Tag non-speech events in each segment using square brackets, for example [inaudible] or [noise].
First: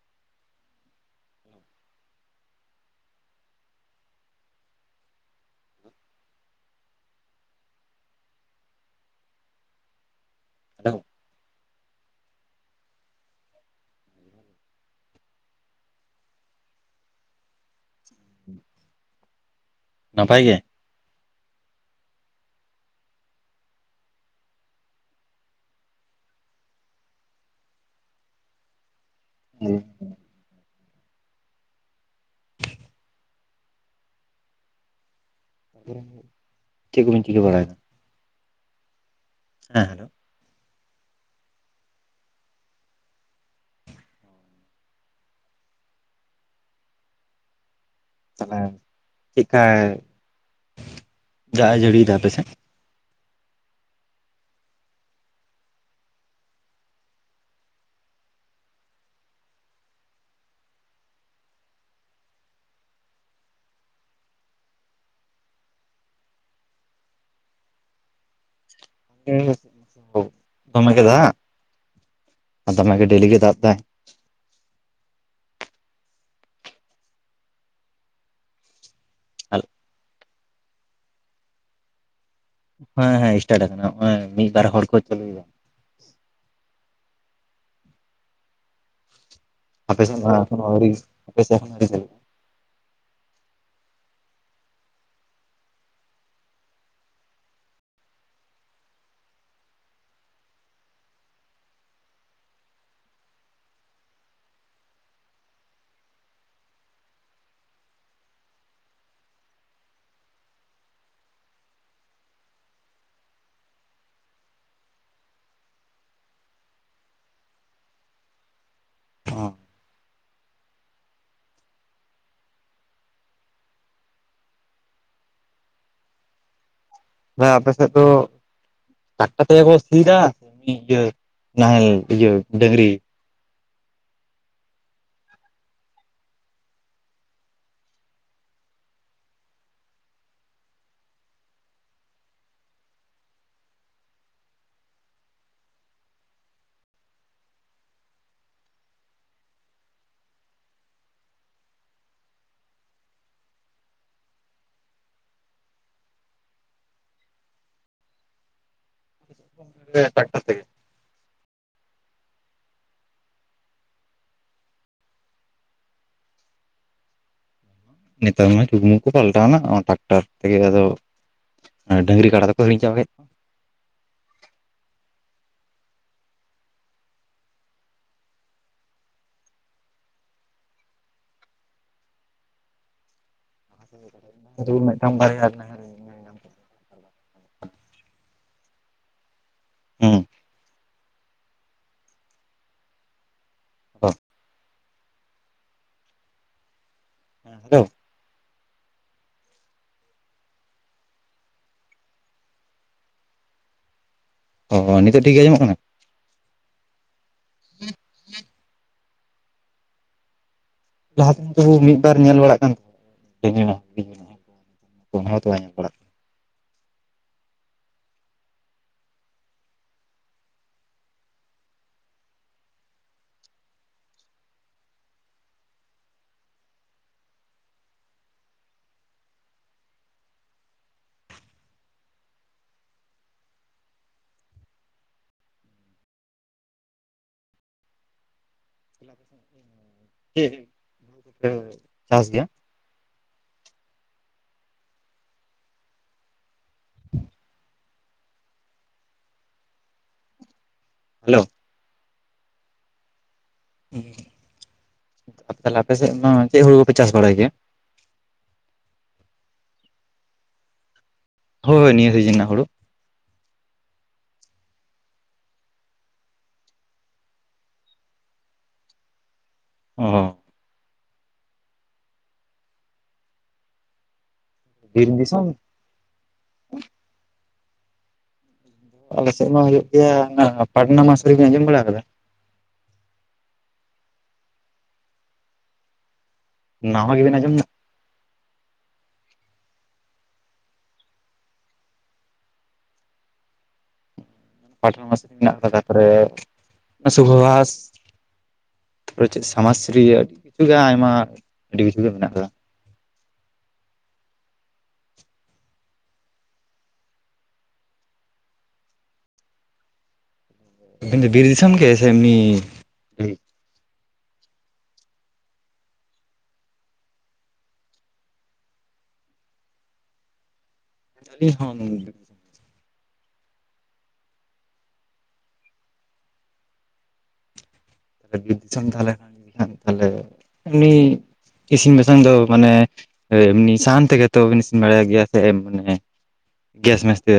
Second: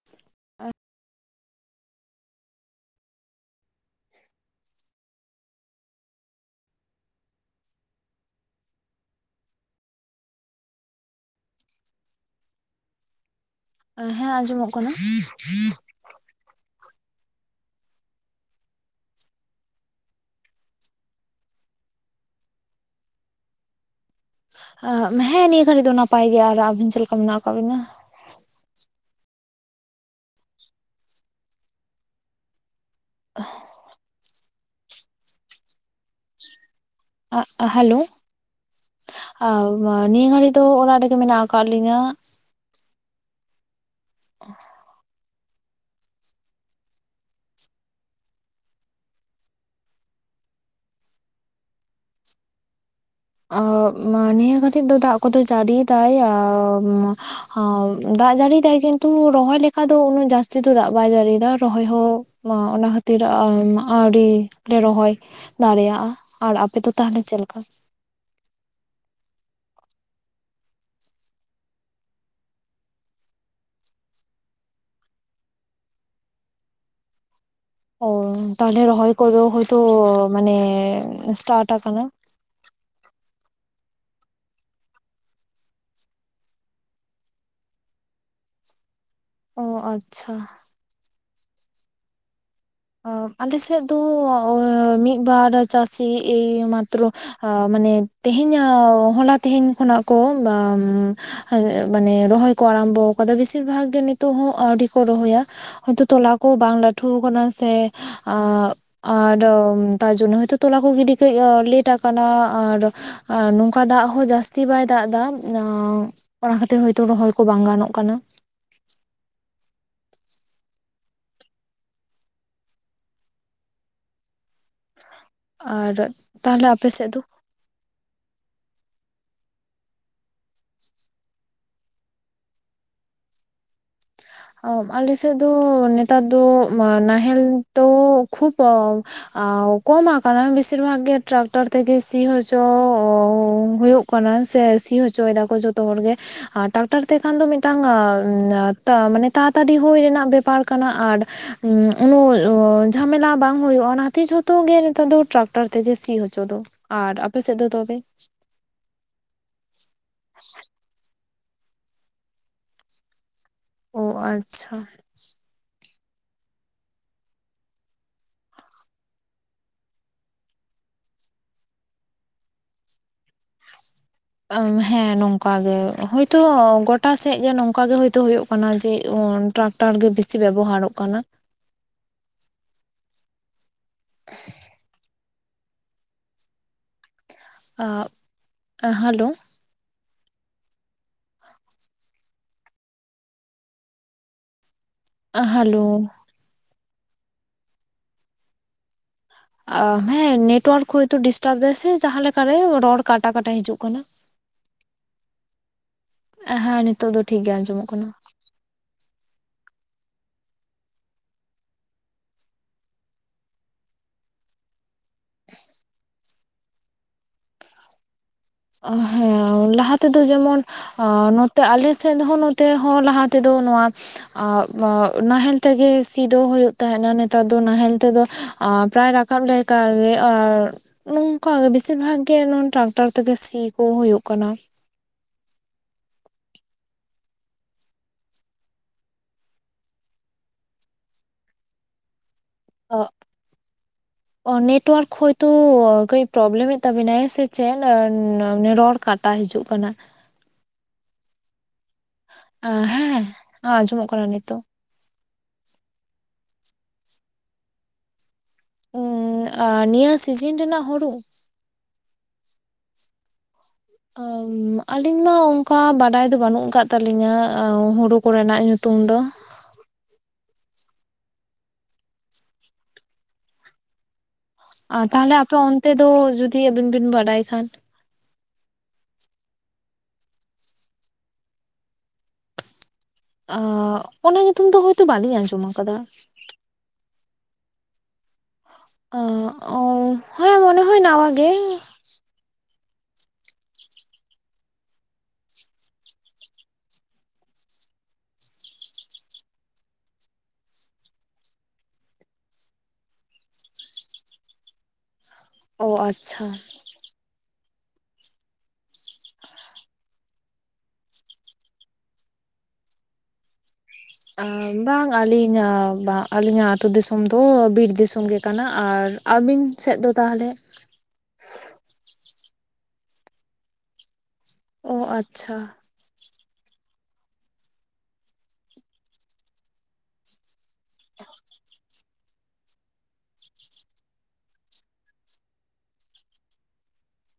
[unintelligible] [unintelligible] [unintelligible] ᱦᱮᱸ ᱟᱸᱡᱚᱢᱚᱜ ᱠᱟᱱᱟ ᱾ ᱱᱟᱯᱟᱭ ᱜᱮ? ᱦᱮᱸ ᱱᱤᱭᱟᱹ ᱜᱷᱟᱹᱲᱤ ᱫᱚ ᱱᱟᱯᱟᱭ ᱜᱮᱭᱟ ᱟᱨ ᱟᱵᱤᱱ ᱪᱮᱫ ᱞᱮᱠᱟ ᱢᱮᱱᱟᱜ ᱟᱠᱟᱫ ᱵᱤᱱᱟ? [unintelligible] [unintelligible] [unintelligible] ᱪᱮᱫ ᱠᱚᱵᱤᱱ ᱪᱤᱠᱟᱹ ᱵᱟᱲᱟᱭᱮᱫᱟ? ᱦᱮᱞᱳ ᱦᱮᱸ ᱦᱮᱞᱳ ᱱᱤᱭᱟᱹ ᱜᱷᱟᱹᱲᱤ ᱫᱚ ᱚᱲᱟ ᱨᱮᱜᱮ ᱢᱮᱱᱟᱜ ᱟᱠᱟᱫ ᱞᱤᱧᱟ ᱾ [unintelligible] ᱛᱟᱦᱚᱞᱮ ᱪᱤᱺ ᱠᱟᱭ ᱫᱟᱜᱼ ᱮ ᱡᱟᱹᱲᱤᱭᱮᱫᱟ ᱟᱯᱮᱥᱮᱫ? ᱚᱵ ᱱᱤᱭᱟᱹ ᱜᱷᱟᱲᱤ ᱫᱚ ᱫᱟᱜ ᱠᱚᱫᱚ ᱡᱟᱹᱲᱤᱭᱮ ᱫᱟᱭ ᱫᱟᱜ ᱡᱟᱹᱲᱤᱭᱮᱫᱟᱭ ᱠᱤᱱᱛᱩ ᱨᱚᱦᱚᱭ ᱞᱮᱠᱟ ᱫᱚ ᱩᱱᱟᱹᱜ ᱡᱟᱹᱥᱛᱤ ᱫᱚ ᱫᱟᱜ ᱵᱟᱭ ᱡᱟᱹᱲᱤᱭᱫᱟ ᱨᱚᱦᱚᱭ ᱦᱚᱸ ᱢᱟ ᱚᱱᱟ ᱠᱷᱟᱹᱛᱤᱨᱟᱜ ᱟᱣᱲᱨᱤ ᱞᱮ ᱨᱚᱦᱚᱭ ᱫᱟᱲᱮᱭᱟᱜᱼᱟ ᱾ ᱟᱨ ᱟᱯᱮ ᱫᱚ ᱛᱟᱦᱟᱞᱮ ᱪᱮᱞᱮᱠᱟ? ᱫᱚᱢᱮ ᱜᱮ ᱫᱟᱜ ᱫᱚᱢᱮᱜ ᱜᱮ ᱰᱮᱞᱤ ᱜᱮ ᱫᱟᱜ ᱫᱟᱭ ᱾ ᱚ ᱛᱟᱦᱚᱞᱮ ᱨᱚᱦᱚᱭ ᱠᱚᱫᱚ ᱦᱳᱭ ᱛᱚ ᱢᱟᱱᱮ ᱥᱮᱴᱟᱨᱴ ᱠᱟᱱᱟ ᱾ ᱦᱮᱸ ᱦᱮᱸ ᱤᱥᱴᱟᱴ ᱠᱟᱱᱟ ᱱᱚᱜ ᱚᱭ ᱢᱤᱫ ᱵᱟᱨ ᱦᱚᱲ ᱠᱚ ᱪᱟᱹᱞᱩᱭᱟ ᱾ ᱚ ᱟᱯᱮᱥᱮᱫ ᱫᱚ ᱟᱪᱪᱷᱟ ᱦᱟᱜ ᱮᱠᱷᱚᱱᱳ ᱟᱣᱨᱤ [inaudible] ᱟᱞᱮᱥᱮᱫ ᱫᱚ ᱢᱤᱫ ᱵᱟᱨ ᱪᱟᱹᱥᱤ ᱮᱭᱢᱟᱛᱨᱚ ᱢᱟᱱᱮ ᱛᱮᱦᱮᱧᱚᱜ ᱦᱚᱞᱟ ᱛᱮᱦᱮᱧ ᱠᱷᱚᱱᱟᱜ ᱠᱚ [inaudible] ᱢᱟᱱᱮ ᱨᱚᱦᱚᱭᱼᱼ ᱠᱚ ᱟᱨᱟᱢᱵᱚ ᱟᱠᱟᱫᱟ ᱵᱮᱥᱤᱨ ᱵᱷᱟᱜᱽ ᱜᱮ ᱱᱤᱛᱚᱜ ᱦᱚᱸ ᱟᱹᱣᱨᱤ ᱠᱚ ᱨᱚᱦᱚᱭᱟ ᱾ ᱦᱚᱳᱭᱛᱚ ᱛᱚᱞᱟ ᱠᱚ ᱵᱟᱝ ᱞᱟᱹᱴᱷᱩ ᱟᱠᱟᱱᱟ ᱥᱮᱼᱼ ᱟᱨ ᱛᱟᱨ ᱡᱚᱱᱱᱚ ᱦᱚᱭᱛᱳ ᱛᱚᱞᱟ ᱠᱚ ᱜᱤᱰᱤ ᱠᱟᱹᱡ ᱞᱮᱴ ᱟᱠᱟᱱᱟ ᱟᱨᱼᱼ ᱟᱨ ᱱᱚᱝᱠᱟ ᱫᱟᱜ ᱦᱚᱸ ᱡᱟᱹᱥᱛᱤ ᱵᱟᱭ ᱫᱟᱜ ᱮᱫᱟᱼᱼ ᱚᱱᱟ ᱠᱷᱟᱹᱛᱤᱨ ᱦᱳᱭᱛᱳ ᱨᱚᱦᱚᱭ ᱠᱚ ᱵᱟᱝ ᱜᱟᱱᱚᱜ ᱠᱟᱱᱟ᱾ ᱟᱨ ᱛᱟᱦᱚᱞᱮ ᱟᱯᱮ ᱥᱮᱜ ᱫᱚ? ᱫᱟ ᱟᱯᱮᱥᱮᱜ ᱫᱚ ᱴᱟᱠᱴᱟᱨ ᱛᱮᱜᱮ ᱠᱚ ᱥᱤᱭᱫᱟᱹ ᱠᱤ ᱤᱭᱟ ᱱᱟᱦᱮᱞ ᱤᱭᱟᱹ ᱰᱟᱹᱝᱨᱤ ᱟᱞᱮ ᱥᱮᱫ ᱫᱚ ᱱᱮᱛᱟᱨ ᱫᱚ ᱢᱟ ᱱᱟᱦᱮᱞ ᱫᱚ ᱠᱷᱩᱵ ᱟ ᱠᱚᱢ ᱟᱠᱟᱱᱟ ᱵᱤᱥᱤᱨ ᱵᱷᱟᱜᱽ ᱜᱮ ᱴᱨᱟᱠᱴᱚᱨ ᱛᱮᱜᱮ ᱥᱤ ᱦᱚᱪᱚᱻ ᱦᱩᱭᱩᱜ ᱠᱚᱱᱟ ᱥᱮ ᱥᱤ ᱦᱚᱪᱚᱭ ᱮᱫᱟ ᱠᱚ ᱡᱚᱛᱚ ᱦᱚᱲ ᱜᱮ, ᱟᱨ ᱴᱟᱠᱴᱟᱨ ᱛᱮᱠᱷᱟᱱ ᱫᱚ ᱢᱤᱴᱟᱝ ᱟᱢ ᱛᱟ ᱢᱟᱱᱮ ᱛᱟᱲᱟᱛᱟᱲᱤ ᱦᱩᱭ ᱨᱮᱱᱟᱜ ᱵᱮᱯᱟᱨ ᱠᱟᱱᱟ ᱟᱨ ᱩᱱᱟᱹᱜ ᱡᱷᱟᱢᱮᱞᱟ ᱵᱟᱝ ᱦᱩᱭᱩᱜ-ᱟ ᱚᱱᱟᱛᱮ ᱡᱚ ᱛᱚ ᱜᱮ ᱱᱮᱛᱟᱨ ᱫᱚ ᱴᱨᱟᱠᱴᱟᱨ ᱛᱮᱜᱮ ᱥᱤ ᱦᱚᱪᱚ ᱫᱚ᱾ ᱟᱨ ᱟᱯᱮᱥᱮᱫ ᱫᱚ ᱛᱚᱵᱮ? ᱦᱮ ᱴᱟᱠᱴᱟᱨ ᱛᱮ ᱜᱮ᱾ ᱚ ᱟᱪᱪᱷᱟ᱾ ᱱᱮᱛᱟᱨ ᱢᱟ ᱪᱩᱜᱢᱩ ᱠᱚ ᱯᱟᱞᱴᱟᱣᱮᱱᱟ, ᱚᱱᱟ ᱴᱟᱠᱴᱟᱨ ᱛᱮᱜᱮ ᱟᱫᱚ ᱟᱹ ᱰᱟᱝᱨᱤ ᱠᱟᱰᱟ ᱫᱚᱠᱚ ᱦᱤᱲᱧ ᱪᱟᱵᱟᱭᱮᱜ ᱟᱹᱡ ᱦᱮᱸ ᱱᱚᱝᱠᱟ ᱜᱮ ᱦᱳᱭᱛᱚ ᱜᱚᱴᱟ ᱥᱮᱜ ᱜᱮ ᱱᱚᱝᱠᱟᱜᱮ ᱦᱳᱭᱛᱳ ᱦᱳᱭᱳᱜ ᱠᱟᱱᱟ ᱡᱮ ᱴᱨᱟᱠᱴᱟᱨ ᱜᱮ ᱵᱮᱥᱤ ᱵᱮᱵᱚᱦᱟᱨᱚᱜ ᱠᱟᱱᱟ᱾ ᱟᱫᱩ ᱢᱤᱜᱴᱟᱝ ᱵᱟᱨᱭᱟᱜᱮ ᱢᱮᱱᱟᱜ ᱟᱻ ᱦᱮᱞᱳ᱾ ᱦᱩᱸ᱾ [unintelligible] ᱦᱚᱸ᱾ ᱟ ᱦᱟᱞᱳ᱾ ᱦᱮᱸ ᱦᱮᱞᱳ᱾ ᱦᱮᱸ ᱱᱮᱴᱣᱟᱨᱠ ᱦᱳᱭᱛᱳ ᱰᱤᱥᱴᱟᱵ ᱮᱫᱟ ᱥᱮ ᱡᱟᱦᱟᱸᱞᱮᱠᱟ ᱨᱮ ᱨᱚᱲ ᱠᱟᱴᱟ ᱠᱟᱴᱟ ᱦᱤᱡᱩᱜ ᱠᱟᱱᱟ᱾ ᱚ ᱚ ᱱᱤᱛᱚᱜ ᱴᱷᱤᱠ ᱜᱮ ᱟᱸᱡᱚᱢᱚᱜ ᱠᱟᱱᱟ? ᱟ ᱦᱟ ᱱᱤᱛᱚᱜ ᱫᱚ ᱴᱷᱤᱠ ᱜᱮ ᱟᱸᱡᱚᱢᱚᱜ ᱠᱟᱱᱟ᱾ ᱞᱟᱦᱟᱫ ᱫᱚ ᱢᱤᱫ ᱵᱟᱨ ᱧᱮᱞ ᱵᱟᱲᱟᱜ ᱠᱟᱱ ᱛᱮᱦᱮᱱᱟ ᱚᱱᱟ ᱦᱚᱛᱚ ᱵᱟᱭ ᱧᱮᱞ ᱵᱟᱲᱟᱜ ᱠᱟᱱᱟ᱾ ᱦᱮᱸ ᱞᱟᱦᱟ ᱛᱮᱫᱚ ᱡᱮᱢᱚᱱ ᱚ ᱱᱚᱛᱮ ᱟᱞᱮ ᱥᱮᱫ ᱦᱚᱸ ᱱᱚᱛᱮ ᱦᱚᱸ ᱞᱟᱦᱟ ᱛᱮᱫᱚ ᱱᱚᱣᱟ ᱱᱟᱦᱮᱞ ᱛᱮᱜᱮ ᱥᱤ ᱫᱚ ᱦᱳᱭᱳᱜ ᱛᱟᱦᱮᱸᱱᱟ ᱱᱮᱛᱟᱨ ᱫᱚ ᱱᱟᱦᱮᱞ ᱛᱮᱫᱚ ᱯᱨᱟᱭ ᱨᱟᱠᱟᱵ ᱞᱮᱠᱟ ᱜᱮ ᱟᱨ ᱱᱚᱝᱠᱟ ᱜᱮ ᱵᱮᱥᱤᱨ ᱵᱷᱟᱜ ᱜᱮ ᱱᱚᱱ ᱴᱨᱟᱠᱴᱟᱨ ᱛᱮᱜᱮ ᱥᱤ ᱠᱚ ᱦᱳᱭᱳᱜ ᱠᱟᱱᱟ᱾ [unintelligible] [inaudible] ᱪᱟᱥ ᱜᱮ ᱚᱜ [unintelligible] ᱚ ᱱᱮᱴ ᱳᱣᱟᱨᱠ ᱦᱚᱳᱭᱛᱚ ᱠᱟᱹᱡ ᱯᱨᱚᱵᱞᱮᱢᱮᱫ ᱛᱟᱵᱤᱱᱟᱭ ᱥᱮ ᱪᱮᱫ ᱨᱚᱲ ᱠᱟᱴ ᱴᱟ ᱦᱤᱡᱩᱜ ᱠᱟᱱᱟ᱾ ᱦᱮᱞᱳ᱾ ᱟ ᱦᱮᱸ ᱟᱸᱡᱚᱢᱚᱜ ᱠᱟᱱᱟ ᱱᱤᱛᱚᱜ᱾ ᱟ ᱛᱟᱦᱚᱞᱮ ᱟᱯᱮ ᱥᱮᱫ ᱫᱚ ᱪᱮᱜ ᱦᱩᱲᱩ ᱠᱚᱯᱮ ᱪᱟᱥ ᱵᱟᱲᱟᱭ ᱜᱮᱭᱟ? ᱩᱸ ᱟ ᱱᱤᱭᱟᱹ ᱥᱤᱡᱤᱱ ᱨᱮᱱᱟᱜ ᱦᱩᱲᱩ᱾ ᱦᱳᱭ ᱱᱤᱭᱟᱹ ᱥᱤᱡᱤᱱ ᱨᱮᱱᱟᱜ ᱦᱩᱲᱩ᱾ ᱟᱹᱡ ᱟᱹᱞᱤᱧᱢᱟ ᱚᱝᱠᱟ ᱵᱟᱰᱟᱭ ᱫᱚ ᱵᱟᱹᱱᱩᱜ ᱟᱠᱟᱜ ᱛᱟᱹᱞᱤᱧᱟ, ᱦᱩᱲᱩ ᱠᱚᱨᱮᱱᱟᱜ ᱧᱩᱛᱩᱢ ᱫᱚ᱾ ᱚ ᱦᱚᱸ᱾ ᱟᱨ ᱵᱤᱨ ᱛᱟᱦᱞᱮ ᱟᱯᱮ ᱫᱤᱥᱚᱢ ᱚᱱᱛᱮ ᱫᱚ ᱡᱩᱫᱤ ᱟᱵᱤᱱ ᱵᱤᱱ ᱵᱟᱰᱟᱭ ᱠᱷᱟᱱ᱾ ᱟᱞᱮᱥᱮᱫ ᱢᱟ ᱦᱩᱭᱩᱜ ᱜᱮᱭᱟ ᱦᱟᱱᱟ ᱯᱟᱴᱱᱟ ᱢᱟᱥ ᱨᱮᱵᱤᱱ ᱟᱸᱡᱚᱢ ᱵᱟᱲᱟᱣ ᱠᱟᱫᱟ? ᱟᱸ ᱚᱱᱟ ᱧᱩᱛᱩᱢ ᱫᱚ ᱦᱚᱳᱭᱛᱳ ᱵᱟᱞᱤᱧ ᱟᱸᱡᱚᱢ ᱠᱟᱫᱟ᱾ ᱱᱟᱣᱟ ᱜᱮ ᱵᱤᱱ ᱟᱸᱡᱚᱢ ᱫᱟ᱾ ᱟᱸ ᱚ ᱦᱮᱸ ᱢᱚᱱᱮ ᱦᱚᱭ ᱱᱟᱣᱟ ᱜᱮ᱾ [unintelligible] ᱢᱮᱱᱟᱜ ᱠᱟᱫᱟ ᱛᱟᱯᱚᱨᱮ ᱥᱩᱵᱚᱵᱷᱟᱥ᱾ ᱛᱟᱯᱚᱨᱮ ᱪᱮᱫ ᱥᱟᱢᱟᱥᱨᱤ ᱨᱮᱭᱟᱜ ᱟᱹᱰᱤ ᱠᱤᱪᱷᱩ ᱜᱮ ᱟᱭᱢᱟ ᱟᱹᱰᱤ ᱠᱤᱪᱷᱩ ᱜᱮ ᱢᱮᱱᱟᱜ ᱠᱟᱫᱟ᱾ ᱚ ᱟᱪᱪᱷᱟ᱾ ᱟᱵᱤᱱ ᱫᱚ ᱵᱤᱨ ᱫᱤᱥᱚᱢ ᱜᱮ ᱥᱮ ᱮᱢᱱᱤ ᱴᱟᱺᱰᱤ? ᱟᱸ ᱵᱟᱝ ᱟᱹᱞᱤᱧᱟᱜ ᱵᱟ ᱟᱹᱞᱤᱧᱟᱜ ᱟᱛᱳ ᱫᱤᱥᱚᱢ ᱫᱚ ᱵᱤᱨ ᱫᱤᱥᱚᱢ ᱜᱮ ᱠᱟᱱᱟ ᱟᱨ ᱟᱹᱵᱤᱱ ᱥᱮᱫ ᱫᱚ ᱛᱟᱦᱚᱞᱮ? [unintelligible] ᱚ ᱟᱪᱪᱷᱟ᱾ [unintelligible] ᱤᱥᱤᱱ ᱵᱟᱥᱟᱝ ᱫᱚ ᱢᱟᱱᱮ ᱮᱢᱱᱤ ᱥᱟᱦᱟᱱ ᱛᱮᱜᱮ ᱛᱚᱵ ᱤᱥᱤᱱ ᱵᱟᱲᱟᱭ ᱜᱮᱭᱟ ᱥᱮ ᱢᱟᱱᱮ ᱜᱮᱥ ᱢᱮᱥ ᱛᱮ᱾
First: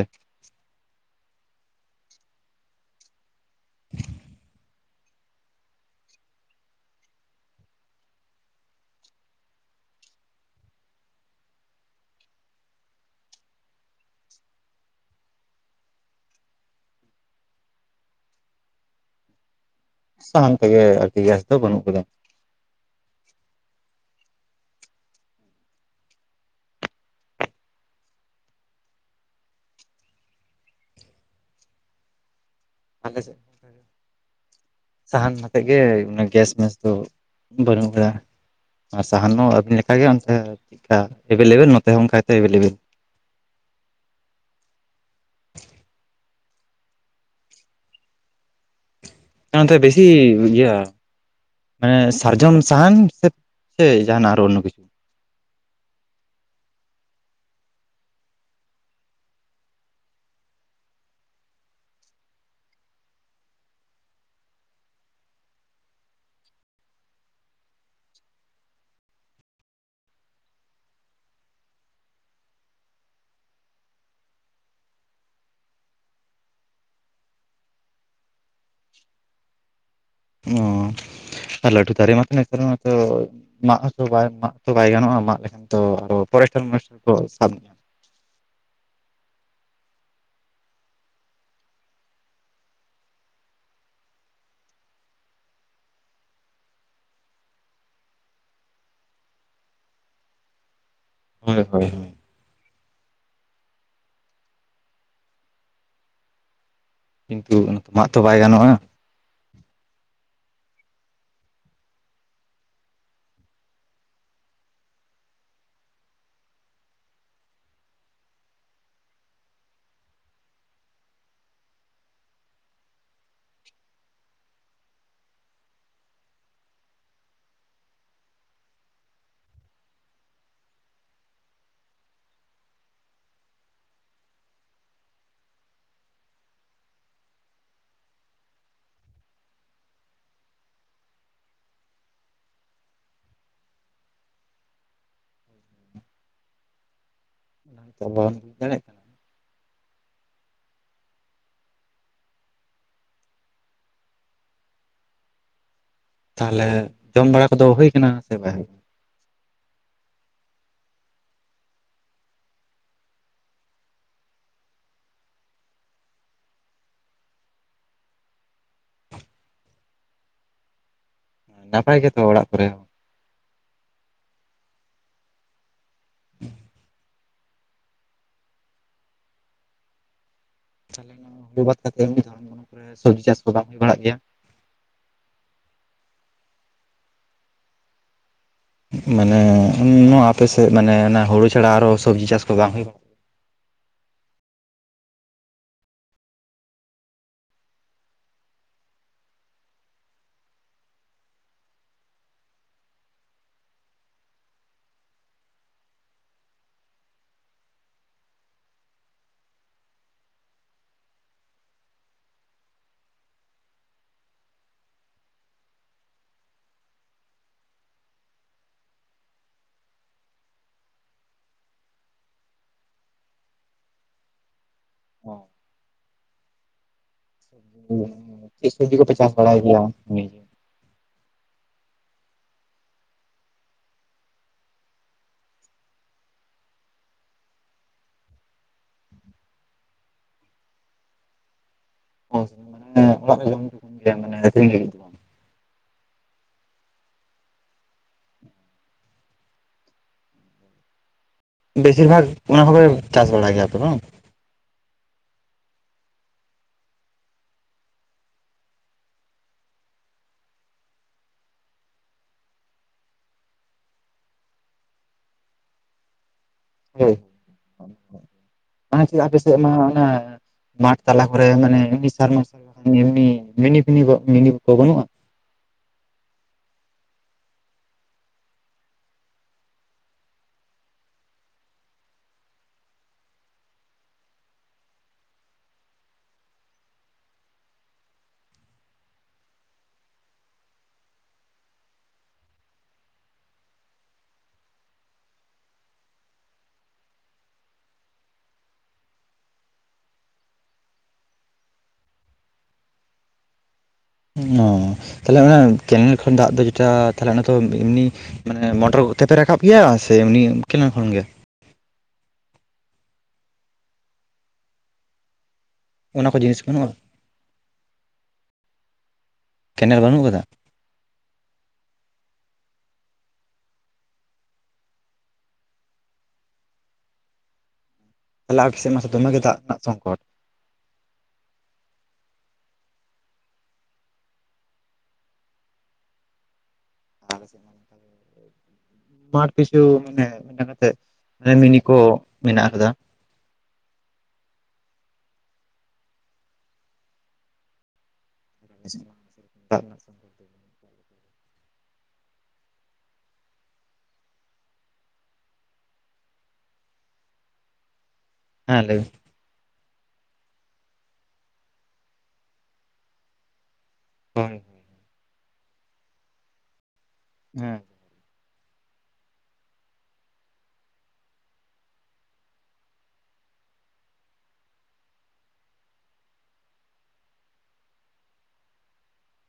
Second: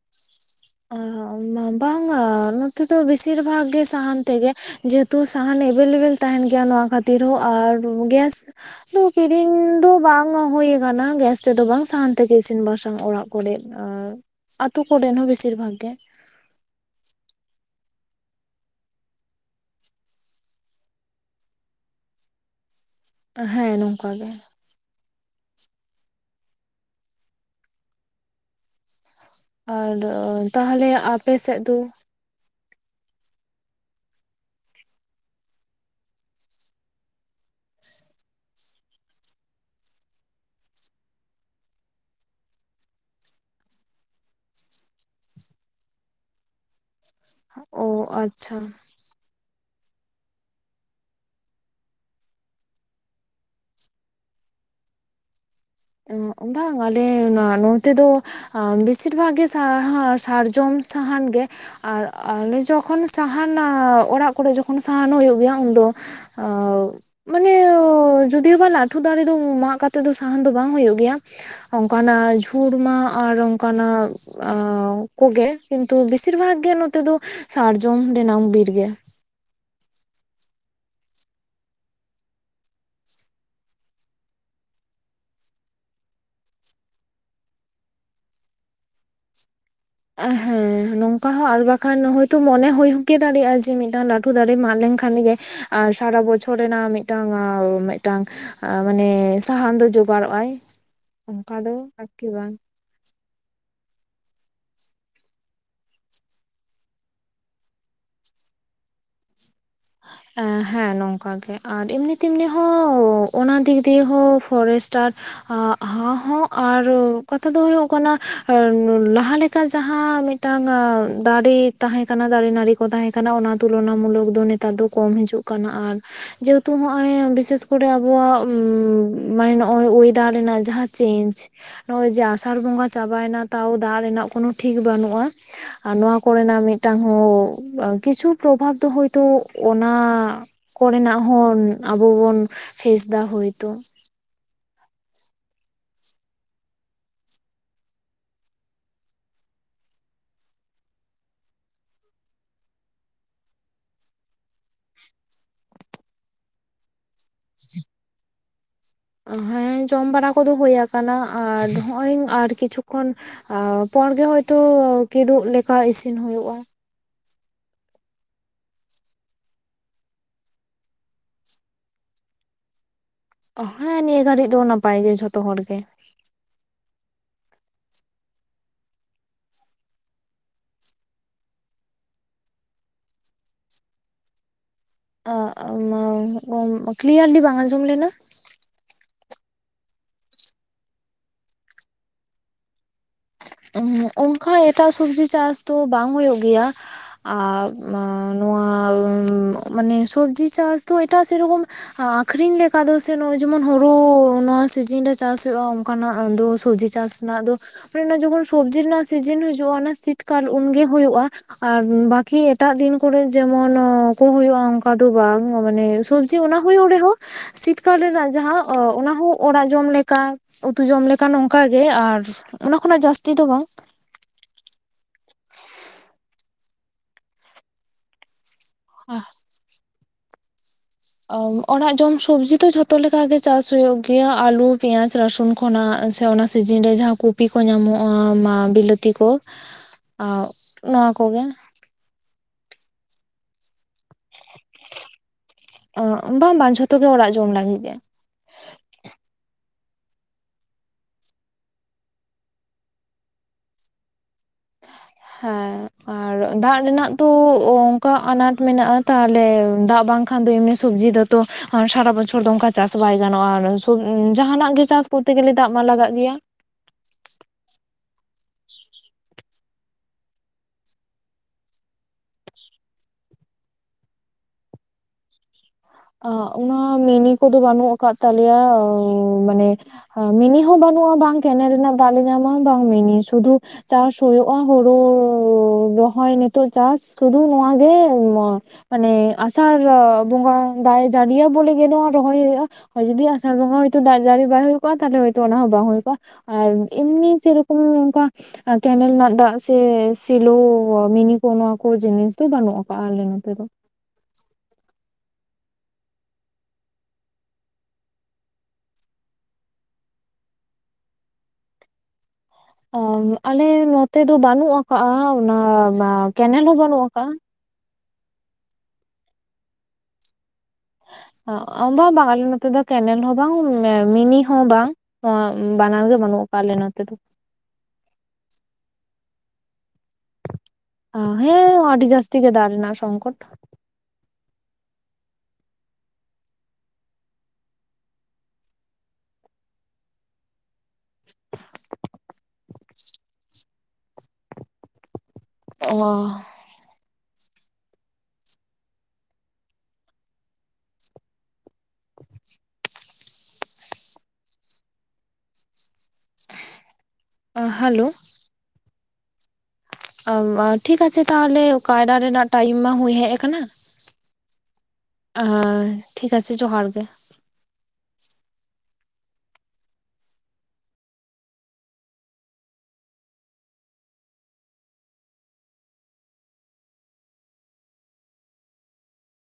ᱟᱸ ᱵᱟᱝᱟ ᱱᱚᱛᱮ ᱫᱚ ᱵᱮᱥᱤᱨ ᱵᱷᱟᱜᱽ ᱜᱮ ᱥᱟᱦᱟᱱ ᱛᱮᱜᱮ᱾ ᱡᱮᱦᱮᱛᱩ ᱥᱟᱦᱟᱱ ᱮᱵᱮᱞᱮᱵᱮᱞ ᱜᱮᱭᱟ ᱱᱚᱣᱟ ᱦᱚᱸ ᱟᱨ ᱜᱮᱥ [unintelligible] ᱠᱤᱨᱤᱧ ᱫᱚ ᱵᱟᱝ ᱦᱳᱭ ᱠᱟᱱᱟ ᱜᱮᱥ ᱛᱮᱫᱚ ᱵᱟᱝ ᱥᱟᱦᱟᱱ ᱛᱮᱜᱮ ᱤᱥᱤᱱ ᱵᱟᱥᱟᱝ ᱚᱲᱟᱜ ᱠᱚᱨᱮᱜ᱾ ᱟᱸ ᱟᱛᱳ ᱠᱚᱨᱮᱱ ᱦᱚᱸ ᱵᱮᱥᱤᱨ ᱵᱷᱟᱜᱽ ᱜᱮ᱾ ᱥᱟᱦᱟᱱ ᱛᱮᱜᱮ ᱟᱨᱠᱤ ᱜᱮᱥ ᱫᱚ ᱵᱟᱹᱱᱩᱜ ᱠᱟᱫᱟ᱾ ᱦᱮᱸ ᱱᱚᱝᱠᱟ ᱜᱮ᱾ ᱟᱨ ᱛᱟᱦᱞᱮ ᱟᱯᱮ ᱥᱮᱫ ᱫᱳ᱾ ᱟᱞᱮ ᱥᱮᱫ [unintelligible] ᱥᱟᱦᱟᱱ ᱟᱛᱮᱫ ᱜᱮ ᱚᱱᱟ ᱜᱮᱥ ᱢᱮᱥ ᱫᱚ ᱵᱟᱹᱱᱩᱜ ᱠᱟᱫᱟ᱾ ᱟᱨ ᱥᱟᱦᱟᱱ ᱦᱚᱸ ᱟᱵᱤᱱ ᱞᱮᱠᱟᱜᱮ ᱚᱱᱛᱮ ᱪᱮᱫᱠᱟ ᱮᱵᱮᱞᱮᱵᱮᱞ ᱱᱚᱛᱮ ᱦᱚᱸ ᱚᱱᱠᱟᱛᱮ ᱮᱵᱮᱞᱮᱵᱮᱞ᱾ ᱚ ᱟᱪᱪᱷᱟ᱾ ᱚᱱᱟ ᱛᱮᱵᱮᱥᱤ ᱤᱭᱟᱹ ᱢᱟᱱᱮ ᱥᱟᱨᱡᱚᱢ ᱥᱟᱦᱟᱱ ᱥᱮ ᱥᱮ ᱡᱟᱦᱱᱟᱜ ᱟᱨᱚ ᱚᱱᱱᱳ ᱠᱤᱪᱷᱩ᱾ ᱵᱟᱝ ᱟᱞᱮ ᱱᱚᱱᱛᱮ ᱫᱚ ᱟᱸᱵᱮᱥᱤᱨ ᱵᱷᱟᱜ ᱜᱮ ᱥᱟᱨᱡᱚᱢ ᱥᱟᱦᱟᱱ ᱜᱮ᱾ ᱟᱨ ᱟᱞᱮ ᱡᱚᱠᱷᱚᱱ ᱥᱟᱦᱟᱱ ᱚᱲᱟᱜ ᱠᱚᱨᱮ ᱡᱚᱠᱷᱚᱱ ᱥᱟᱦᱟᱱᱚᱜ ᱦᱳᱭᱳᱜ ᱜᱮᱭᱟ ᱩᱱᱫᱚ [unintelligible] ᱢᱟᱱᱮ ᱡᱩᱫᱤᱳ ᱵᱟ ᱞᱟᱹᱴᱷᱩ ᱫᱟᱨᱮ ᱫᱚ ᱢᱟᱜ ᱠᱟᱛᱮ ᱫᱚ ᱥᱟᱦᱟᱱ ᱫᱚ ᱵᱟᱝ ᱦᱳᱭᱳᱜ ᱜᱮᱭᱟ, ᱚᱝᱠᱟᱱᱟᱜ ᱡᱷᱩᱲ ᱢᱟ ᱟᱨ ᱚᱝᱠᱟᱱᱟᱜ ᱟᱻ ᱠᱚᱜᱮ ᱠᱤᱱᱛᱩ ᱵᱮᱥᱤᱨ ᱵᱷᱟᱜᱽ ᱜᱮ ᱱᱚᱛᱮ ᱫᱚ ᱥᱟᱨᱡᱚᱢ ᱨᱮᱱᱟᱝ ᱵᱤᱨ ᱜᱮ᱾ ᱚᱻ ᱟᱨ ᱞᱟᱴᱩ ᱛᱟᱨᱮ ᱢᱟ ᱛᱚ ᱱᱮᱛᱟᱨ ᱢᱟ ᱛᱚ ᱢᱟᱜ ᱦᱚᱸᱛᱚ ᱵᱟᱭ ᱢᱟᱜ ᱛᱚ ᱵᱟᱭ ᱜᱟᱱᱚᱜᱼᱟ ᱢᱟᱜ ᱞᱮᱠᱷᱟᱱ ᱛᱚ ᱟᱨᱚ ᱯᱚᱨᱮᱥᱴᱟᱨ ᱢᱚᱨᱮᱥᱴᱟᱨ ᱠᱚ ᱥᱟᱵ ᱟᱹᱱᱤᱡ ᱟ᱾ ᱟ ᱦᱮᱸ᱾ ᱱᱚᱝᱠᱟ ᱦᱚᱸ ᱟᱨ ᱵᱟᱠᱷᱟᱱ ᱦᱚᱳᱭᱛᱚ ᱢᱚᱱᱮ ᱦᱳᱭ ᱦᱚᱜᱮ ᱫᱟᱲᱮᱭᱟᱜᱼᱟ᱾ ᱡᱮ ᱢᱤᱫᱴᱟᱝ ᱞᱟᱹᱴᱩ ᱫᱟᱨᱮ ᱢᱟᱜ ᱞᱮᱱᱠᱷᱟᱱ ᱜᱮ ᱟᱨ ᱥᱟᱨᱟ ᱵᱚᱪᱷᱚᱨ ᱨᱮᱱᱟᱜ ᱢᱤᱫᱴᱟᱝ ᱟᱸ ᱢᱤᱫᱴᱟᱝ ᱢᱟᱱᱮ ᱥᱟᱦᱟᱱ ᱫᱚᱭ ᱡᱚᱜᱟᱲᱚᱜ ᱟᱭ ᱚᱝᱠᱟ ᱦᱳᱭ ᱫᱚ ᱦᱳᱭ ᱦᱳᱭ ᱟᱨᱠᱤ ᱵᱟᱝ᱾ ᱠᱤᱱᱛᱩ ᱚᱱᱟ ᱢᱟᱜ ᱛᱚ ᱵᱟᱭ ᱜᱟᱱᱚᱜᱼᱟ᱾ [inaudible] ᱮᱸ ᱦᱮᱸ ᱱᱚᱝᱠᱟᱱ ᱜᱮ ᱟᱨ ᱮᱢᱱᱤ ᱛᱮᱢᱱᱤ ᱦᱚᱸ ᱚᱱᱟ ᱫᱤᱠ ᱫᱤᱭᱮ ᱦᱚᱸ ᱯᱷᱚᱨᱮᱥᱴᱟᱨ ᱦᱟ ᱦᱚᱸ ᱟᱨ ᱠᱟᱛᱷᱟ ᱫᱚ ᱦᱩᱭᱩᱜ ᱠᱟᱱᱟ ᱞᱟᱦᱟ ᱞᱮᱠᱟ ᱡᱟᱦᱟᱸ ᱢᱤ ᱴᱟᱝ ᱫᱟᱨᱮ ᱛᱟᱦᱮᱸ ᱠᱟᱱᱟ ᱫᱟᱨᱮ ᱱᱟᱹᱲᱤ ᱠᱚ ᱛᱟᱦᱮᱸ ᱠᱟᱱᱟ ᱚᱱᱟ ᱛᱩᱞᱚᱱᱟᱢᱩᱞᱚᱠ ᱫᱚ ᱱᱤᱛ ᱱᱮᱛᱟᱨ ᱫᱚ ᱠᱚᱢ ᱦᱤᱡᱩᱜ ᱠᱟᱱᱟ ᱟᱨ ᱡᱮᱦᱮᱛᱩ ᱦᱚᱜ ᱚᱭ ᱵᱤᱥᱮᱥ ᱠᱚᱨᱮ ᱟᱵᱚᱣᱟᱜ ᱢᱟᱱᱮ ᱚᱣᱭ ᱩᱤᱫᱟᱨ ᱨᱮᱱᱟᱜ ᱡᱟᱦᱟ ᱪᱮᱧᱚᱡ ᱱᱚᱜ-ᱚᱭ ᱡᱮ ᱟᱥᱟᱲ ᱵᱚᱸᱜᱟ ᱪᱟᱵᱟᱭᱮᱱᱟ ᱛᱟᱣ ᱫᱟᱜ ᱨᱮᱱᱟᱜ ᱠᱳᱱᱳ ᱴᱷᱤᱠ ᱵᱟᱹᱱᱩᱜ-ᱟ᱾ ᱟᱨ ᱱᱚᱣᱟ ᱠᱚᱨᱮᱱᱟᱜ ᱢᱤᱫᱴᱟᱝ ᱦᱚᱸ ᱠᱤᱪᱷᱩ ᱯᱨᱚᱵᱷᱟᱵᱽ ᱫᱚ ᱦᱳᱭᱛᱳ ᱚᱱᱟ ᱠᱚᱨᱮᱱᱟᱜ ᱦᱚᱸ ᱟᱵᱚ ᱵᱚᱱ ᱯᱷᱹᱮᱥ ᱫᱟ ᱦᱳᱭᱛᱚ᱾ [unintelligible] ᱛᱟᱦᱚᱞᱮ ᱡᱚᱢ ᱵᱟᱲᱟ ᱠᱚᱫᱚ ᱦᱩᱭ ᱠᱟᱱᱟ ᱥᱮ ᱵᱟᱝ? ᱦᱮᱸ ᱡᱚᱢ ᱵᱟᱲᱟ ᱠᱚᱫᱚ ᱦᱩᱭ ᱟᱠᱟᱱᱟ ᱟᱨ ᱱᱚᱜ-ᱚᱭᱧ ᱟᱨ ᱠᱤᱪᱷᱩ ᱠᱷᱚᱱ ᱟᱨ ᱯᱚᱨ ᱜᱮ ᱦᱳᱭᱛᱚ ᱠᱤᱫᱩᱵ ᱞᱮᱠᱟ ᱤᱥᱤᱱ ᱦᱩᱭᱩᱜ-ᱟ᱾ ᱠᱟᱱᱟ ᱱᱟᱯᱟᱭ ᱜᱮᱛᱚ ᱚᱲᱟᱜ ᱠᱚᱨᱮ ᱦᱚ? ᱦᱮᱸ ᱱᱤᱭᱟᱹ ᱜᱷᱟᱹᱲᱤᱡ ᱫᱚ ᱱᱟᱯᱟᱭ ᱜᱮ ᱡᱷᱚᱛᱚ ᱦᱚᱲ ᱜᱮ᱾ ᱛᱟᱦᱚᱞᱮ ᱱᱭᱟ ᱦᱩᱲᱩ ᱵᱟᱫ ᱠᱟᱛᱮᱫ ᱦᱚ ᱫᱷᱚᱨᱚᱢ ᱜᱚᱨᱚᱢ ᱠᱚᱨᱮ ᱥᱚᱵᱡᱤ ᱪᱟᱥ ᱠᱚ ᱵᱟᱝ ᱦᱩᱭ ᱵᱟᱲᱟᱜ ᱜᱮᱭᱟ? ᱟ ᱚ ᱱᱭᱟ ᱜᱳᱢ ᱠᱞᱤᱭᱟᱨᱞᱤ ᱵᱟᱝ ᱟᱡᱚᱢ ᱞᱮᱱᱟ? ᱢᱟᱱᱮ ᱱᱚᱣᱟ ᱟᱯᱮᱥᱮᱫ ᱢᱟᱱᱮ ᱚᱱᱟ ᱦᱩᱲᱩ ᱪᱷᱟᱲᱟ ᱟᱨᱚ ᱥᱚᱵᱽᱡᱤ ᱪᱟᱥ ᱠᱚ ᱵᱟᱝ ᱦᱩᱭᱩᱜ-ᱟ᱾ ᱚᱱᱠᱟ ᱮᱴᱟᱜ ᱥᱚᱵᱡᱤ ᱪᱟᱥ ᱫᱚ ᱵᱟᱝ ᱦᱩᱭᱩᱜ ᱜᱮᱭᱟ᱾ ᱟᱨ ᱢᱟ ᱱᱚᱣᱟ-ᱟ ᱢᱟᱱᱮ ᱥᱚᱵᱡᱤ ᱪᱟᱥ ᱫᱚ ᱮᱴᱟᱜ ᱥᱮ ᱨᱚᱠᱚᱢ ᱟᱠᱷᱨᱤᱧ ᱞᱮᱠᱟ ᱫᱚ ᱥᱮ ᱱᱚᱜᱚᱭ ᱡᱮᱢᱚᱱ ᱦᱳᱲᱩ ᱱᱚᱣᱟ ᱥᱤᱡᱤᱱ ᱨᱮ ᱪᱟᱥ ᱦᱩᱭᱩᱜ-ᱟ ᱚᱱᱠᱟᱱᱟᱜ ᱫᱚ ᱥᱚᱵᱡᱤ ᱪᱟᱥ ᱚᱱᱟᱫᱚ ᱚᱱᱮ ᱚᱱᱟ ᱡᱚᱠᱷᱚᱱ ᱥᱚᱵᱽᱡᱤ ᱨᱮᱱᱟᱜ ᱥᱤᱡᱤᱱ ᱦᱩᱜ-ᱟ ᱚᱱᱟ ᱥᱤᱛᱠᱟᱞ ᱩᱱᱜᱮ ᱦᱩᱭᱩᱜ-ᱟ᱾ ᱟᱨ ᱵᱟᱠᱤ ᱮᱴᱟᱜ ᱫᱤᱱ ᱠᱚᱨᱮ ᱡᱮᱢᱚᱱ ᱠᱚ ᱦᱩᱭᱩᱜ-ᱟ ᱚᱱᱠᱟ ᱫᱚ ᱵᱟᱝ ᱢᱟᱱᱮ ᱥᱚᱵᱡᱤ ᱚᱱᱟ ᱦᱩᱭ ᱨᱮᱦᱚᱸ ᱥᱤᱛᱠᱟᱞ ᱨᱮᱱᱟᱜ ᱡᱟᱦᱟᱸ ᱚᱱᱟᱦ ᱚᱲᱟᱜ ᱡᱚᱢ ᱞᱮᱠᱟ ᱩᱛᱩ ᱡᱚᱢ ᱞᱮᱠᱟᱱ ᱚᱱᱠᱟᱜᱮ ᱟᱨ ᱚᱱᱟ ᱠᱷᱚᱱᱟᱜ ᱡᱟᱹᱥᱛᱤ ᱫᱚ ᱵᱟᱝ, ᱚ ᱚ ᱪᱟᱥ ᱥᱚᱵᱡᱤᱰ ᱠᱚᱯᱮ ᱪᱟᱥ ᱵᱟᱲᱟᱭ ᱜᱮᱭᱟ? ᱚ ᱚᱲᱟᱜ ᱡᱚᱢ ᱥᱚᱵᱡᱤ ᱫᱚ ᱡᱷᱚᱛᱚ ᱞᱮᱠᱟ ᱜᱮ ᱪᱟᱥ ᱦᱩᱭᱩᱜ ᱜᱮᱭᱟ᱾ ᱟᱞᱩ, ᱯᱮᱸᱭᱟᱡ, ᱨᱟᱹᱥᱩᱱ, ᱠᱷᱚᱱᱟᱜ ᱥᱮ ᱚᱱᱟ ᱥᱤᱡᱤᱱ ᱨᱮ ᱡᱟᱦᱟᱸ ᱠᱚᱯᱤ ᱠᱚ ᱧᱟᱢᱚᱜ-ᱟ ᱵᱤᱞᱟᱹᱛᱤ ᱠᱚ ᱟᱩ ᱱᱚᱣᱟ ᱠᱚᱜᱮ [unintelligible] ᱚ ᱵᱟᱝ ᱵᱟᱝ ᱡᱷᱚᱛᱚ ᱜᱮ ᱚᱲᱟᱜ ᱡᱚᱢ ᱞᱟᱹᱜᱤᱫ ᱜᱮ ᱵᱮᱥᱤᱨ ᱵᱷᱟᱜ ᱚᱱᱟ ᱠᱚᱯᱮ ᱪᱟᱥ ᱵᱟᱲᱟᱭ ᱜᱮᱭᱟᱯᱮ ᱵᱟᱝ? ᱦᱮᱸ ᱟᱨ ᱫᱟᱜ ᱨᱮᱱᱟᱜ ᱛᱚ ᱚᱱᱠᱟ ᱟᱱᱟᱴ ᱢᱮᱱᱟᱜᱼᱟ ᱛᱟᱦᱚᱞᱮ ᱫᱟᱜ ᱵᱟᱝ ᱠᱷᱟᱱ ᱮᱢᱱᱤ ᱥᱚᱵᱡᱤ ᱫᱚᱛᱚ ᱥᱟᱨᱟ ᱵᱚᱪᱷᱚᱨ ᱫᱚ ᱚᱱᱠᱟ ᱪᱟᱥ ᱵᱟᱭ ᱜᱟᱱᱚᱜ-ᱟ ᱡᱟᱦᱟᱱᱟᱜ ᱜᱮ ᱪᱟᱥ ᱠᱚᱨᱛᱮ ᱜᱮᱞᱮ ᱫᱟᱜ ᱢᱟ ᱞᱟᱜᱟᱜ ᱜᱮᱭᱟ᱾ ᱦᱳᱭ ᱢᱪᱮᱫ ᱟᱯᱮ ᱥᱮᱫ ᱢᱟ ᱚᱱᱟ [unintelligible] ᱟ ᱚᱱᱟ ᱢᱤᱱᱤ ᱠᱚᱫᱚ ᱵᱟᱹᱱᱩᱜ ᱟᱠᱟᱫ ᱛᱟᱞᱮᱭᱟ ᱢᱟᱱᱮ ᱢᱤᱱᱤ ᱦᱚᱸ ᱵᱟᱹᱱᱩᱜ-ᱟ ᱵᱟᱝ ᱜᱮ ᱚᱱᱟ ᱨᱮᱱᱟᱜ ᱫᱟᱜ ᱞᱮ ᱧᱟᱢᱟ ᱵᱟᱝ ᱢᱤᱱᱤ ᱥᱩᱫᱷᱩ ᱪᱟᱥ ᱦᱳᱭᱳᱜ-ᱟ ᱦᱩᱲᱩ ᱨᱚᱦᱚᱭ ᱱᱤᱛᱳ ᱪᱟᱥ ᱥᱩᱫᱩ ᱱᱚᱣᱟ ᱜᱮ ᱢᱟᱱᱮ ᱟᱥᱟᱲ ᱵᱚᱸᱜᱟ ᱫᱟᱭ ᱡᱟᱲᱤᱭᱟ ᱵᱚᱞ ᱜᱮ ᱱᱚᱣᱟ ᱨᱚᱦᱚᱭ ᱦᱩᱭᱩᱜ-ᱟ᱾ ᱟᱨ ᱡᱩᱫᱤ ᱟᱥᱟᱲ ᱵᱚᱸᱜᱟ ᱦᱚᱭᱛᱳ ᱫᱟᱜ ᱡᱟᱹᱲᱤᱟᱭ ᱦᱩᱭ ᱠᱚᱜ-ᱟ ᱛᱟᱦᱚᱞᱮ ᱦᱚᱭᱛᱳ ᱚᱱᱟ ᱦᱚᱸ ᱵᱟᱝ ᱦᱩᱭ ᱠᱚᱜ-ᱟ ᱟᱨ ᱮᱢᱱᱤ ᱥᱮᱨᱚᱠᱚᱢ ᱚᱱᱠᱟ ᱠᱮᱱᱮᱞ ᱨᱮᱱᱟᱜ ᱫᱟᱜ ᱥᱮ ᱥᱮᱞᱚ ᱢᱤᱱᱤ ᱠᱚ ᱱᱭᱟᱠᱚ ᱡᱤᱱᱤᱥ ᱫᱚ ᱟᱠᱟᱜ ᱟᱞᱮ ᱱᱚᱛᱮ ᱫᱚ ᱾ ᱱ-ᱚ ᱛᱟᱦᱚᱞᱮ ᱚᱱᱟ ᱠᱮᱱᱮᱞ ᱠᱷᱚᱱ ᱫᱟᱜ ᱫᱚ ᱡᱮᱴᱟ ᱛᱟᱦᱚᱞᱮ ᱚᱱᱟ ᱫᱚ ᱮᱢᱱᱤ ᱢᱟᱱᱮ ᱢᱚᱴᱚᱨ ᱠᱚᱛᱮᱯᱮ ᱨᱟᱠᱟᱵ ᱜᱮᱭᱟ ᱥᱮ ᱮᱢᱱᱤ ᱩᱱ ᱠᱤ ᱠᱷᱚᱱ ᱜᱮ ᱟ ᱟᱞᱮ ᱱᱚᱛᱮ ᱫᱚ ᱵᱟᱹᱱᱩᱜ ᱟᱠᱟᱜ-ᱟ ᱚᱱᱟᱵ ᱚᱱᱟ ᱠᱚ ᱡᱤᱱᱤᱥ ᱵᱟᱹᱱᱩᱜ-ᱟ ᱠᱮᱱᱮᱞ ᱵᱟᱱᱩᱜ ᱠᱟᱫᱟ? ᱵᱟᱝ ᱵᱟᱝ ᱟᱞᱮ ᱱᱚᱛᱮ ᱫᱚ ᱠᱮᱱᱮᱞ ᱦᱚᱸ ᱵᱟᱝ ᱢᱤᱱᱤ ᱦᱚᱸ ᱵᱟᱝ ᱟ ᱵᱟᱱᱟᱨ ᱜᱮ ᱵᱟᱹᱱᱩᱜ ᱠᱟᱜ ᱟᱞᱮ ᱱᱚᱛᱮ ᱫᱚ᱾ ᱛᱦᱟᱞᱮ [unintelligible] ᱥᱮᱜ ᱢᱟᱥᱮ ᱫᱚᱢᱮᱜᱮ ᱫᱟᱜ ᱨᱮᱱᱟᱜ ᱥᱚᱝᱠᱚᱴ᱾ ᱦᱮᱸ ᱟᱹᱰᱤ ᱡᱟᱹᱥᱛᱤ ᱜᱮ ᱫᱟᱜ ᱨᱮᱱᱟᱜ ᱥᱚᱝᱠᱚᱴ᱾ ᱟᱞᱮ‌ ᱥᱮᱫ [inaudible] ᱢᱟᱴ ᱠᱤᱪᱷᱩ ᱢᱟᱱᱮ ᱚᱱᱟ ᱠᱟᱛᱮ ᱢᱤᱱᱤ ᱠᱚ ᱢᱮᱱᱟᱜ ᱠᱟᱫᱟ᱾ ᱚ᱾ [unintelligible] ᱥᱮᱛᱟᱜ ᱵᱮᱲᱟ ᱟ ᱦᱟᱞᱳ᱾ ᱦᱮᱸ ᱞᱟᱹᱭ ᱵᱤᱱ᱾ ᱟ ᱴᱷᱤᱠ ᱟᱪᱷᱮ ᱛᱟᱦᱚᱞᱮ ᱠᱟᱭᱨᱟ ᱨᱮᱱᱟᱜ ᱴᱟᱭᱤᱢ ᱢᱟ ᱦᱩᱭ ᱦᱮᱡ ᱠᱟᱱᱟ᱾ ᱦᱳᱭ ᱦᱳᱭ᱾ ᱟ ᱴᱷᱤᱠ ᱟᱪᱷᱮ ᱡᱚᱦᱟᱨ ᱜᱮ᱾ ᱦᱮᱸ᱾